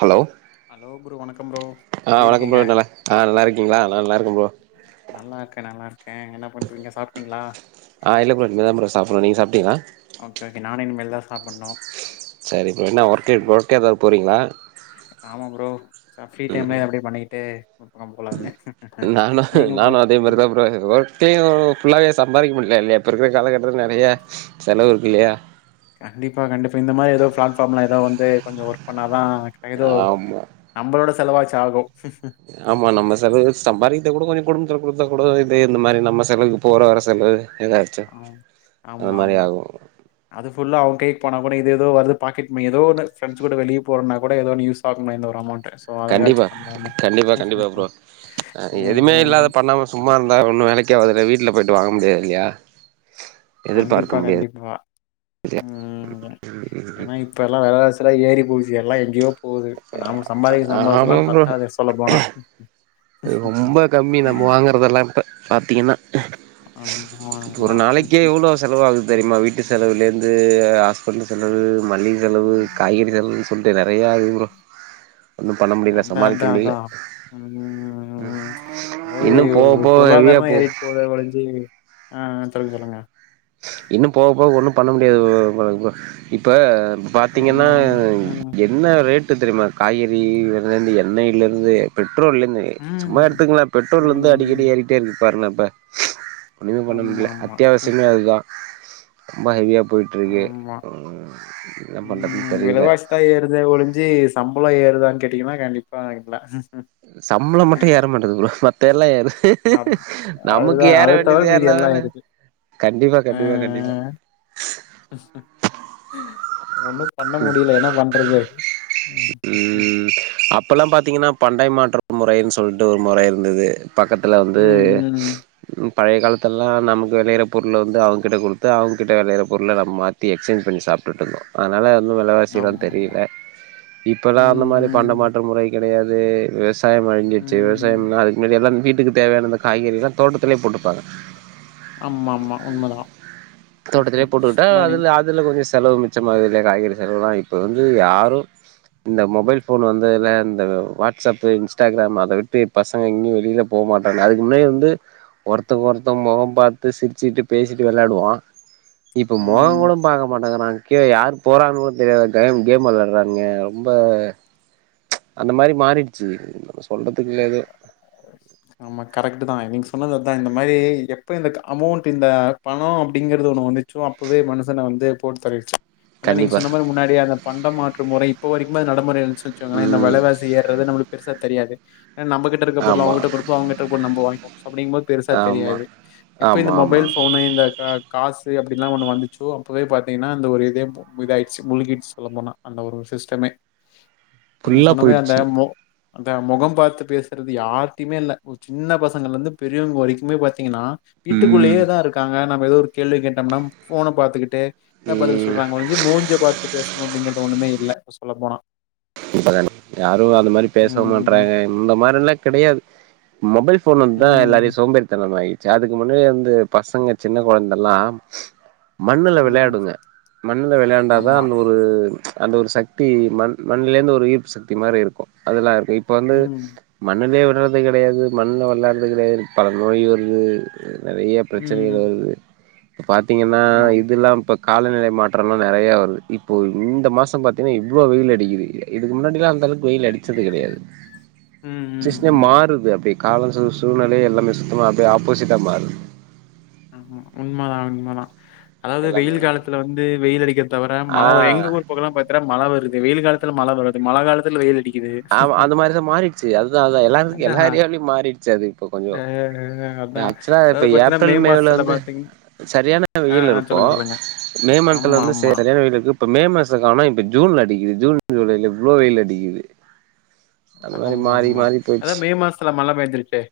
Hello hello bro வணக்கம் bro எப்டி ஆஹ் வணக்கம் இருக்கீங்க ப்ரோ நல்லா ஆஹ நல்லா இருக்கீங்களா நல்லா இருக்கேன் ப்ரோ நல்லா இருக்கே நல்லா இருக்கே என்ன பண்றீங்க சாப்ட்டீங்களா ஆ இல்ல ப்ரோ இனி தா ப்ரோ சாப்டனும் நீங்க சாப் அப்டியா ஓக்கே ஓக்கே நானும் இனிமேல் தான் சாப்பன்னும். செரி ப்ரோ என்ன ஒர்க்கு இப்ப ஒர்க் ஏதாவது போறீங்களா ச ஃப்ரீ ம் டைம்ல எப்படி பண்ணிட்டு ஒரு பக்கம் போலாம்னு நானு நீங்க ப்ரோ நானு அதே மாரிதா ப்ரோ ஒர்க்லயு ஃபுல்லாவே சம்பாரிக்க முடியல இல்லைய இப்ப இருக்க காலகட்ட [unintelligible] நெறைய செலவு இருக் இல்லையா கண்டிப்பா கண்டிப்பா இந்த மாரி ஏதோ பிளாட்ஃபார்ம்ல ஏதோ வந்து கொஞ்சோ ஒர்க் பண்ணாதான் [unintelligible] ஆமா நம்மளோட செ செலவாச்சாகும் ஆமா நம்ம செலவு சம்பாரிக்கிறது கூட கொஞ்சோ குடும்பத்தில கொடுத்த கூட இதே இந்த மாறி நம்ம செலவுக்கு போற வர செலவு எதாச்சும் அந்த ஆமா மாறி ஆமா ஆகும் அது ஃபுல்லா அவங்க கைக் போனா கூட ஏதோ வருது பாக்கெட் மணி ஏதோ ஒன்னு ஃப்ரண்ட்ஸ் கூட வெளிய போரோன்னா கூட எதோ ஒரு யூஸ் ஆணும் இந்த ஒரு அமௌன்ட் கண்டிப்பா கண்டிப்பா கண்டிப்பா ப்ரோ ச்சு ஆ ம் எதுவுமே ம் இல்லாத பண்ணாம சும்மா இருந்தா ஒன்னும் வேலைக்கு ஆகாதுல்ல வீட்டுல போயிட்டு வாங்க முடியாது இல்லையா கண்டிப்பா எதிர்பார்க்க முடியாது கண்டிப்பா உம் ஏன்னா இப்ப எல்லா விலவாசிலா ஏறி போச்சு எல்லா எங்கோ போகுது இப்ப நாம சம்பாதிக்க சம்போஸ் ஆமா எல்லா பத்தாது சொல்ல போனா து ரொம்ப கம்மி நம்ம வாங்கறதெல்லாமே இப்ப பாத்திங்கன்னா ஆமா, ஒரு ஆமா. நாளைக்கே எவ்ளோ செலவாகுது தெரியுமா வீட்டு செலவுலேருந்து தெ [unintelligible] ப்பண்ண செலவு மல்லிக செலவு காய்கறி செலவுன்னு சொல்லிட்டு நெறையா இருக்கு ப்ரோ ஒன்னும் பண்ண முடியல அதான், சமாளிக்க அதான், முடியல அதான். ம் அதாவது இன்னும் போக போக ஹெவியா போகு ஆஹ் சொல்லுங்க சொல்லுங்க இன்னு போக போக ஒன்னு பண்ண முடியாது ப்ரோ [unintelligible] இப்ப பாத்தீங்கன்னா ஆமா, ஆமா. ம். என்ன ரேட் ட்டு தெரியுமா காய்கறிவெலலிர்ந்து எண்ணெயிலருந்து பெட் பெட்ரோல்லிந்து சும்மா ம். எடுத்துக்கொங்களா பெட்ரோல்லருந்து அடிக்கடி ம். ஏறிட்டே இருக்கு பர்னப்பே ஒண்ணுமே பண்ண முடியல ஆமாமா. அத்தியாவசியமே அது அ ரொம்ப ஹெவியா போய்ட்டு இருக்கு ஆமா. ம் என்ன பண்றதுன்னு ம். தெரியில சம்பளோ ஏறுதான்னு கேட்டீங்கன்னா கண்டிப்பா இல்ல சம்பளம் மட்டு ஏற மாட்டது ப்ரோ தெர்லயேனு ஹிக் ஹீக் அப் ஹீக் நமக்கு அதுதான் ஏற அத தவிர வேண்டியது மீதி எல்லாம் எர்னதானே இருக்கு. கண்டிப்பா அ கண்டிப்பா கண்டிப்பா ஒண்ணும் பண்ண முடியல என்ன பண்றது? ம் உம் அப்பெல்லா பாத்தீங்கன்னா பண்டை மாற்றம் முறைன்னு சொல்லிட்டு ஒரு முறை இருந்தது பக்கத்துல வந்து ம் ம் ம். பழைய காலத்தெல்லா நமக்கு விளையற பொருள வந்து அவங்க கிட்டே கொடுத்து அவங்ககிட்ட விளையற பொருள நம்ம மாத்தி எக்ஸ்சேஞ் பண்ணி சாப்பிட்டுட்ருந்தோ அதனால ஒன்னு விலவாசிலா ஆமா. தெரில இப்பெல்லா அந்த ம் மாரி பண்ட ம் மாற்ற முறை கெடையாது ஏ வேஸ்க் விவாயம் அழிஞ்சுச்சு ம். விவசாயம்லா அதுக்கு மின்னாடி எல்லா வீட்டு க்கு தேவையானந்த காய்கறி எல்லா தோட்டத்திலயே போட்டுப்பாங்க ஆமா ஆமா உண்மதா தோட்டத்திலே உம்ஹும் போட்டுக்கிட்டா மணி செலவு மிச்சமாகு இந்த காய்கறி செலவுலா இப்ப வந்து யாரு இந்த மொபைல் போன் வந்துல இந்த வாட்ஸ்அப் இன்ஸ்டாகிராம் அத விட்டு பசங்க எங்கயு வெளியில போகமாட்டாங்க அதுக்கு முன்னாடி வந்து ஒருத்தக்கு ஒருத்த முகம் பார்த்து சிரிச்சுட்டு பேசிட்டு விளையாடுவா இப்ப ம். மொகொங்கோட பாக்க மாட்டேங்கிறாங்க கியுயார் போறான்னுக தெரியாது கைம் கேம் விளாடுறாங்க ரொம்ப ம்ச் அந்த மாரி மாறிடுச்சு சொல்றதுக்கு இல்ல எதுவு ஆமா கரெக்ட்டுதா நீங் சொ சொன்னது தா இந்த மாரி எப்போ இந்த க்க அமௌண்ட் இந்த பணோ அப்டிங்கறது ஒன்னு வந்துச்சோ அப்போவே மனுஷன வந்து போட்டு தள்ளிடுச்சு ஆனா நீங்க கண்டிப்பா சொன்ன மாரி முன்னாடியே அந்த பண்டம் மாற்று முறை இப்ப வரைக்குமே அது நடைமுறைல வெச்சுக்சோ இந்த ம் வெலவாசி ஏறது நம்மளுக்கு பெருசா தெரியாது ஏனா நம்ம கிட்ட இருக்க பொருள ஆமா அவங்ககிட்ட கொடுப்போ அவங்ககிட்ட இருக்க பொருள நம்ம வாங்கிக்குவோ அப்டிங்கபோது பெருசா ஆமா தெரியாது எப்போ ஆமா இந்த ஆமா மொபைல் ஃபோனு இந்த காசு அப்படிலாம் ஒண்ணு வந்துச்சோ அப்பவே பாத்தீங்கன்னா அந்த ஒரு இதே இதாயிடுச்சு முழுகிச்சு சொல்ல போனா அந்த ஒரு சிஸ்டமே நீங்க ஃபுல்லா சொன்ன [unintelligible] அந்த போயிடுச்சு போவு அந்த முகம் பாத்து பேசுறது யார்டியுமே இல்ல ஒரு சின்ன பசங்கள்ந்து பெரியவங்க வரைக்குமே பாத்தீங்கன்னா வீட்டுக்குள்ளேயே ம் தான் இருக்காங்க ஏதோ ஒரு கேள்வி கேட்டோம்னா ஃபோன பாத்துக்கிட்டே என்ன பதில் ம் சொல்றாங்கொழிஞ்சி மூஞ்ச பாத்து பேசணும் அப்டிங்கிறது ஒண்ணுமே இல்ல சொல்ல போனா இப்பதானே யாரும் அந்த மாதிரி பேச ம் மாட்றாங்க இந்த மாதிரி ல்லாம் கெடையாது மொபைல் ஃபோன் வந்தா ம் எல்லாறையும் சோம்பேரி தனமா ஆயி ச்ச அதுக்கு முன்னாடியே வந்து பசங்க சின்ன கொழந்தல்லா மண்ணுல ம் விளையாடுங்க மண்ணுல விளையாண்டாதா ஆமா அந்த ஒரு அந்த ஒரு சக்தி மண் மண்ணுல இருந்து ஒரு ஈர்ப்பு சக்தி மாறி இருக்கூ அதெல்லா இருக் இப்ப வந்து ம் மண்ணுன்னே யாட்றது கிடையாது மண்ல விளையாட்றது கெடையாது பல நோய் வருது நெறைய ம் பிரச்சனைகள் வருது இப்ப பாத்தீங்கன்னா ஆமா இதுெல்லா இப்ப காலநிலை மாற்றோதா நெறைய வருது இப்போ இந்த மாசோ பாத்தீங்கன்னா இவ்ளோ வெயில் அடிக்குது இதுக்கு முன்னாடிலா அந்த அளவுக்கு வெயில் அடிச்சது கிடையாது ம் ம் சஷனே ம் மாறுது அப்டியே காலம் சு சூழ்நிலையே எல்லாமே சுத்தமாக அப்டியே ஆப்போசிட்டா மாறுது. ஆமா உண்மதா உண்மதா அதாவது எல்லாமே வெயில் காலத்துல வந்து வெயில் அடிக்க தவிர ஆ மழ எங்க ஊர் பக்கலாம் பாத்தினா மழ வருது வெயில் காலத்தல மழ வருது மழ காலத்தல வெயில் அடிக் ஆமா அந்த மாரிதா மாறிடுச்சு அதுதா அதுதா எல்லா அதா எல்லா ஏரியாவிலியு மாறிடுச்சு அது இப்ப கொஞ்சோ அ அதான். ஆக்சுவலா இப்ப அதாவது பார்த்தீங்கன்னா, ஏப்ரல் மே ல மாசத்துல வந்து பார்த்தீங் சரியான ஆ, வெயில் ஆ இருக்கோ சொல்லுங்க, சொல்லுங்க. மே மந்த்ல ஆமா, வந்து ஆமா. சரியான வெயில் இருக்கு இப்ப மே மாசோ கானோ இப்ப ஜூன்ல அடிக்குது ஜூன் ஜூலைல இவ்ளோ வெயில் அடிக்குது அந்த மாரி ஆம்மா மாறி ஆமா மாறி அத்தா போயிடுச்சு மே மாசத்துல மழ பெஞ் இருக்கே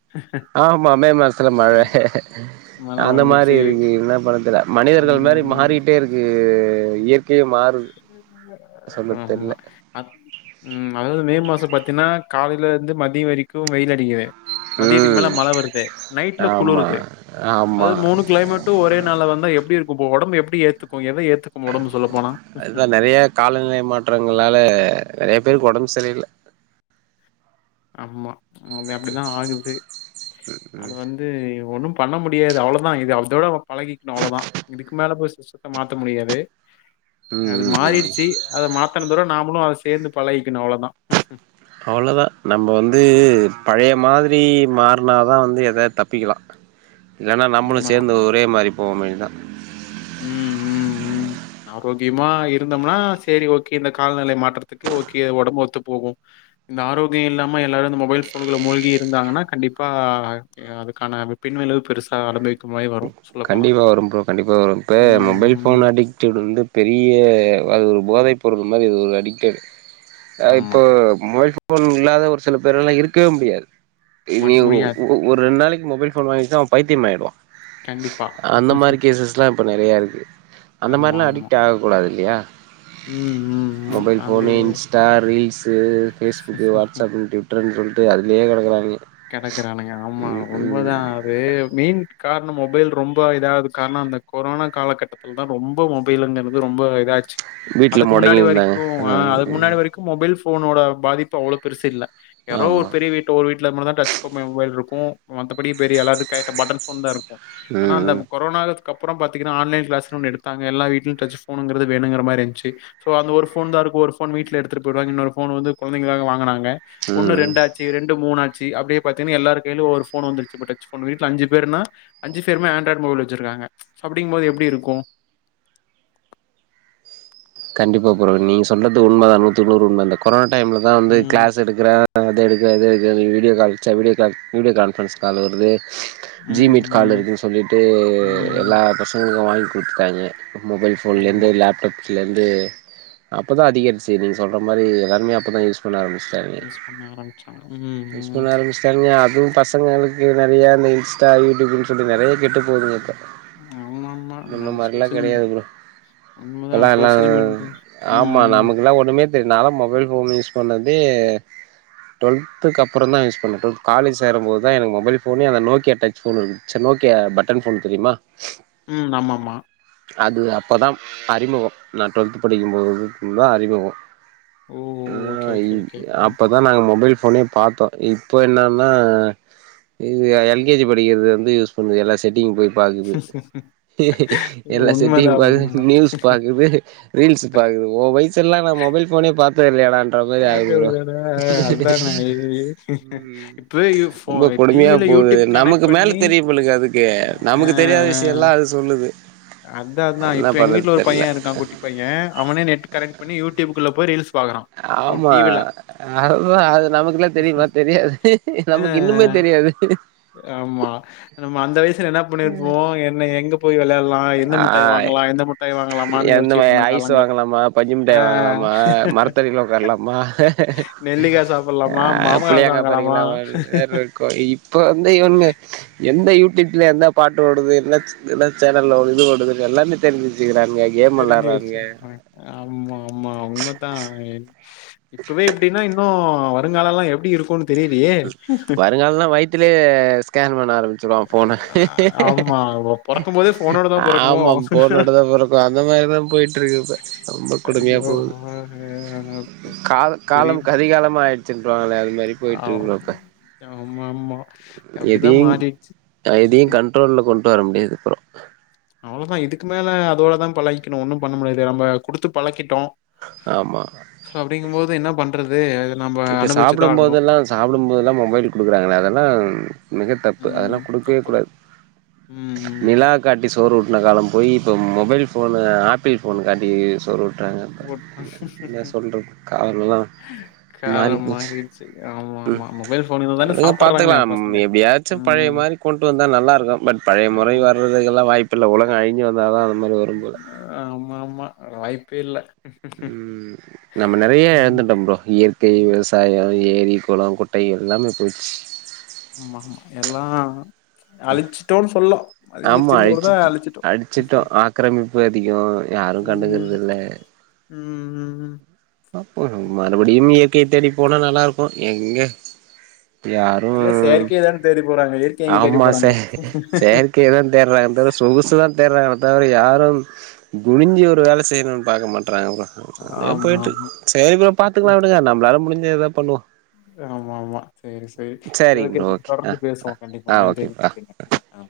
ஆமா மே மாசத்துல மழ மழை அந்த மாரி வந்துச்சு. இருக்கு என்ன பண்றது தெரில மனிதர்கள் மாரி ம். மாறிட்டே இருக்க இயற் ஆமா தெர்ல அத் உம் அதாவது மே மாசோ பாத் ஏனா காலையில இருந்து மதியம் வரைக்கூ வெயில் அடிக்குது மதியத்துக்கு மேல ம் மழ வருது நைட்ல ஆமா குளுருது ஆமா அதாவது மூணு கிளைமேட்டு ஒரே நாள்ல வந்தா எப்டி இருக் இப்போ உடம்பு எப்டி ஏத்துக்கோ ஏத் ப்டி ஏத்துக்கும் ஒடம்பு சொல்ல போனா அதுதா நெறைய காலநிலை மாற்றங்களால நறைய பேருக்கு ஒடம்பு செரியில்ல ஆமா அப்டிதா ஆகுது அது வந்து ஒன்னும் பண்ண முடியாது அவ்ளோதா இதோட பழகிக்கணு அவ்வளோதா இதுக்கு மேல போய் சிஸ்டத்த மாத்த முடியாது ம் அது ம் ம் மாறிடுச்சு அத மாத் த்தனத விட நாமளு அத சேந்து பழகிக்கணு அவ்வளோ தா அவ்ளோதா நம்ம வந்து பழைய மாதிரி மார்னாதா வந்து எதாது தப்பிக்கலா இல்லனா நம்மளு உண்மதான். சேந்து ஒரே மாரி போவுமேன் தா ம் ம் ம் ஆரோக்கியமா இருந்தோம்னா சேரி ஓகே இந்த காலநிலை மாற்றத்துக்கு ஓகே ஒடம்பு ஒத்து போகும் இந்த ஆரோக்கியம் இல்லாம எல்லாரு இந்த மொபைல் போனுகுள்ள மூழ்கி இருந்தாங்கன்னா கண்டிப்பா அதுக்கான பின்விளைவு பெருசா ஆரம்பி அது மாரி வரு சொல்ல போனா இப்போ இப்ப மொபைல் போன் அடிக்டடு வந்து பெரிய அது ஒரு போதை பொருள் மாரி அது ஒரு அடிக்டடு ஆ ஆமா. இப்போ மொபைல் போன் இல்லாத ஒரு சில பேர்லா இருக்கவே முடியாது இனி மடி ஒ முடியாது. ஒரு ரெண்டு நாளைக்கு மொபைல் போன் வாங்கிட்டா அவெ பைத்தியம் ஆய்டுவா கண்டிப்பா. அந்த மாரி கேசஸ்ல்லா இப்ப நெறையா இருக்கு அந்த மாரிலா ஆமாமா. அடிக்ட் ஆக கூடாது இல்லையா ம், ம், ம். மொபைல் அது phone Insta reels Facebook WhatsApp டிவிட்டர்ன்னு சொல்லிட்டு அதுலயே கடக்றானுங்க கெடக்குறானுங்க ஆமா உண்ம தா அது மெயின் கா ரணம் மொபைல் ரொம்ப இதாவது காரண அந்த கொரோனா காலகட்டத்தில் தா ரொம்போ மொபைல்ங்கிறது ரொம்ப இதாச் வீட்ல அதுக்கு மொடங்கி முன்னாடி இருந்தாங்க வரைக்கு ஆ அதுக்கு முன்னாடி ம் வரைக்கு மொபைல் ஃபோனோட பாதிப்பு அவ்ளோ பெருசு இல்ல யாரோ ஒரு ஆமா பெரிய வீட் ஒரு வீட் இந்த மாரி தா டச் [unintelligible] மொபைல் இருக்கு ஏ மத்தபடி பெரிய எல்லாட்டு கைட் பட்டன் ஃபோன் தா இருக்கு ஆனா ம் அந்த ம் கொரானா குத் அக்கப்புற பாத்தீங்கனா ஆன்லைன் கிளாஸ்னு ஒன்னு எடுத்தாங்க எல்லாவீட்டிலு டச்சு ஃபோனுங்கிறது வேணுங்கு மாரி ஆயிச்சு சோ அந்த ஒரு ஃபோன் தா இருக்கு ஒரு போன் வீட்டுல எடுத்துப் போய்ருவாங்க இன்னொரு ஃபோன் வந்து கொழந்தைக்களுக்காக வாங்கனாங்க ம் ஒன்னு ம். ரெண்டாச்சு ரெண்டு மூணா ச்சி அப்டே பாத்தீங்கனா எல்லார் கையிலு ஒவ்வொரு ஃபோன் வந்துருச்சி இப்ப டச்சு ஃபோன் வீட்ல அஞ்சு பேருனா அஞ்சு பேருமே ஆன்ராய்டு மொபைல் வச்சிருக்காங்க அப்டிங் போது எப்புடி இருக்கு கண்டிப்பா ப்ரோ நீங்க சொன்னது உண்ம தா நூத்துக்குநூறு உண்ம அந்த கொரான டைம்ல தா வந்து ம் கிளாஸ் எடுக்கறே அத எடுக்காத நீ வீடியோ கால்ச்சா வீடியோ கால் வீடியோ கான்ஃபரன்ஸ் கால்ல வருது ஜி ம் மீட் கால் ம் இருக்குன்னு சொல்லிட்டு ம் எல்லா பசங்களுக்கு வாங்கி குடுத்தாங்க மொபைல் போன்ல இருந்து ஆமா லேப்டாப் கிலர்ந்து அப்பதா அதிகரிச்சு நீங்க சொல்ற மாரி எல்லாருமே அப்பதா யூஸ் பண்ண ஆரம்பிச்டாங்க யூஸ் பண்ண ஆரம்பிச்சாங்க ம் மிஸ் ம் பண்ண ஆரம்பிச்டாங்க அப் இதுவு பசங்களுக்கு நெறைய அந்த இன்ஸ்டா யூடுபுனு சொல்லி நெறைய கெட்டு போதுங்க இப்ப ஆமாமா முன்ன அது மாரிலா சோசியல் மீ கெடையாது ப்ரோ உண்மதா இப்பெல்லா எல்லா சோசியல் மீடியா ம் ஆமா ம் நமக்குல்லா ஒண்ணமே தெரில நால மொபைல் ஃபோன் யூஸ் பண்ணது து டுவெல்த்துக்கு அப்புற தா யூஸ் பண்ணே டுவல்த் காலேஜ் சேரும்போது தா எனக்கு மொபைல் ஃபோனே அந்த நோக்கியா டச் ஃபோன் இருக்கு ச நோக்கியா பட்டன் ஃபோன் தெரியுமா ம் ஆமாமா அது அப்பதா அறிமுகொ நா டுவெல்த் படிக்கும்போது தா அறிமுகொ ஓ ஓகே ஆஹ் இ ஓகே ஓகே அப்பதா நாங்க மொபைல் ஃப் ஃபோனே பார்த்தோ இப்ப என்னன்னா இது எல் கே ஜி படிக்குறதுலந்து யூஸ் பண்ணுது எல்லா செட்டிங் போய் பாக்குது எல்லா உண்மதா செட்டிங் பாக்குது உண்மதா மீல்ஸ் பாக்குது ரீல்ஸ் பாக்குது உ வயசு லா நா மொபைல் ஃபோனே பாத் த இல்லயடா ன்ற மாரி ஆயிடுது ப்ரோ பாக்குறதுடா அதானே உம் இப்பவே யு ஃபோ ரொம்ப கொடுமையா டிவில போது யூடியூப் நமக்கு கனெக்ட் மேல பண்ணி தெரியும் போல அதுக்கு ஆ நமக்கு தெரியாத விஷய எல்லா அது சொல்லுது அதா அதா என்ன இப்ப எங்க பண்றது வீட்ல தெர்ல பைய இருக்கா குட்டி பைய அவனே நெத்து கனெட் பண்ணி யூடியூப்க்குள்ள போய் ரீல்ஸ் பாக்குறா ஃபோன் ஆமா டிவில அதுதா அது நமக்குல்லா தெரியுமா தெரியாது நமக்கு இன்னுமே ஆஹ் தெரியாது ஆமா நம்ம அந்த வயசுல என்ன பண்ணிருப்போ என்ன எங்க போய் வெளாலா ஆஹ் எந்த யோசிச்சுட்டு மாயி இருந்த ஐஸ் காலங்கள் வாங்கலாமா பஞ்சு ஆ மிட்டாய் வாங்கலாமா மரத்தடில ஒக்காரலாமா நெல்லிக்காய் சாப்பிடலாமா ஆஹ் மாமக்காய் புளியாங்கா சாப்பிடலாமா பறிக்கலாமா வேருக்கு இப்ப வந்து இவன்ங்க எந்த யூடியூப்ல எந்த பாட்டு ஓடுது என்ன சே என்ன சேனல்ல ஓடு து ஓடுது எல்லாமே தெரிஞ்வெச்சுக்குறாங் தெரிஞ்சு வெச்சுருக்காங் ஆமா ஆமா உண்மதா எ இப்பவே இப்டின்னா இன்னு ஆ வருங்காலல்லா எப்டி இருக்குனு வருங்கால நா வயித்துலயே ஸ்கேன் பண் ஆரம்பிசிருவா ஃபோன ஆஹ் ஆமா பொறக்கும் போதே ஃபோனோட தான் பொறக்குமோ ஆமா போனுட தா பொறக்கொ அந்த மாதிரிதா போயிட்ருக்கு இப்ப ரொம்ப கொடுமையா ஐயோ! போகுது ஆஹ் கால பெரிய காலம் கதிகாலமா ஆய் சுன்றாங்களே அது மாரி போய்ட் திருபி ஆம். வெப்பெ ஆமா மா எதையும் எதையு கண்ட்ரோல்ல கொண் வர முடியாது அப்றோ அவ்ளோதா இதுக்கு மேல அதோட தா பழகிக்கணு ஒன்னு பண்ண முடியாது நம்ம குடுத்து பழக்கிட்டோ ஆமா அப்படிங்க போது என்ன பண்றது நம்ம இப்ப அனுபவிச்சு சாப்பிடு தான் ஆகணும். போதெல்லா சாப்பிடு போதெல்லா மொபைல் குடுக்குறாங்கல்ல அதெல்லா மிக தப்பு ம். அதெல்லா குடுக்கவே தப்பு தான். கூடாது ம், நிலா ம். காட்டி சோறுவு ட்டுன கால போயி இப்போ மொபைல் ஃபோனு ஆப்பிள் ஃபோன் காட்டி சோறு ஊட் றாங்க போட் என்ன சொல்றது காலமெல்லா மாறி காலம் போச்சு மாறிடுச்சு. ஆமா, உம் ஆமா. மொபைல் ஃபோன் இதில தானே உடுங்க சாப்பிடுறாங்க பாத்துக்கலா ம் பசங்க. எப்படியாச்சும் பழைய ம். மாரி கொண்டு வந்தா நல்லா இருக்கு பட் பழைய முறை ஆமா. வர்றதுக்கெல்லா வாய்ப்பில்ல உலக அழி ஞ்சு வந்தாத ஆமாமா வாய் பில்ல உம் நம்ம நெறைய ம். இழுந்துட்டோ ப்ரோ இயற்கை விவசாயோ ஏரி குளோ குட்டை எல்லா போயிச்சு ஆமாமா எல்லா அழிச்சுட்டோன் சொல்லா ஆமா அழிச்சிட்டு அடிச்சிட்டோ ஆக்கிரமிப்பு அதிகோ யாரு கண்டுகிறதில்ல ஹூம் ம் ம் அப்புறம் மறுபடியும் இ யற்கைய தேடி போனா நல்லா இருக்கு எங்க யாரு எல்லா செயற்கைய தான தேடி போறாங்க இயற்கைய எங்க தேடி ஆமா செ போறாங்க செயற்கை தா தேடுறாங்க தவிர சொகுசு தா தேடுறாங்க தவிர யாரு குனிஞ்சி ஒரு வேல செய்ணுன் பாக்க மாட் றாங்ப்பா அப்டியே ஆமா போய்ட்ருக் ஆமா சேரி ப்ரோ பாத்துக்கலா விடுங்க நம்மளாள முடிஞ் சத எதா பண்லா ஆமாமா சேரி சேரி சரி சரிங்க ஓகே ப்ரோ [inaudible] ஆ தொடர்ந்து பேசுவோ ஆ ஆ கண்டிப்பா ஓகே நன்றிங் ப்ரோ ஆ நன்றிங்க அ அ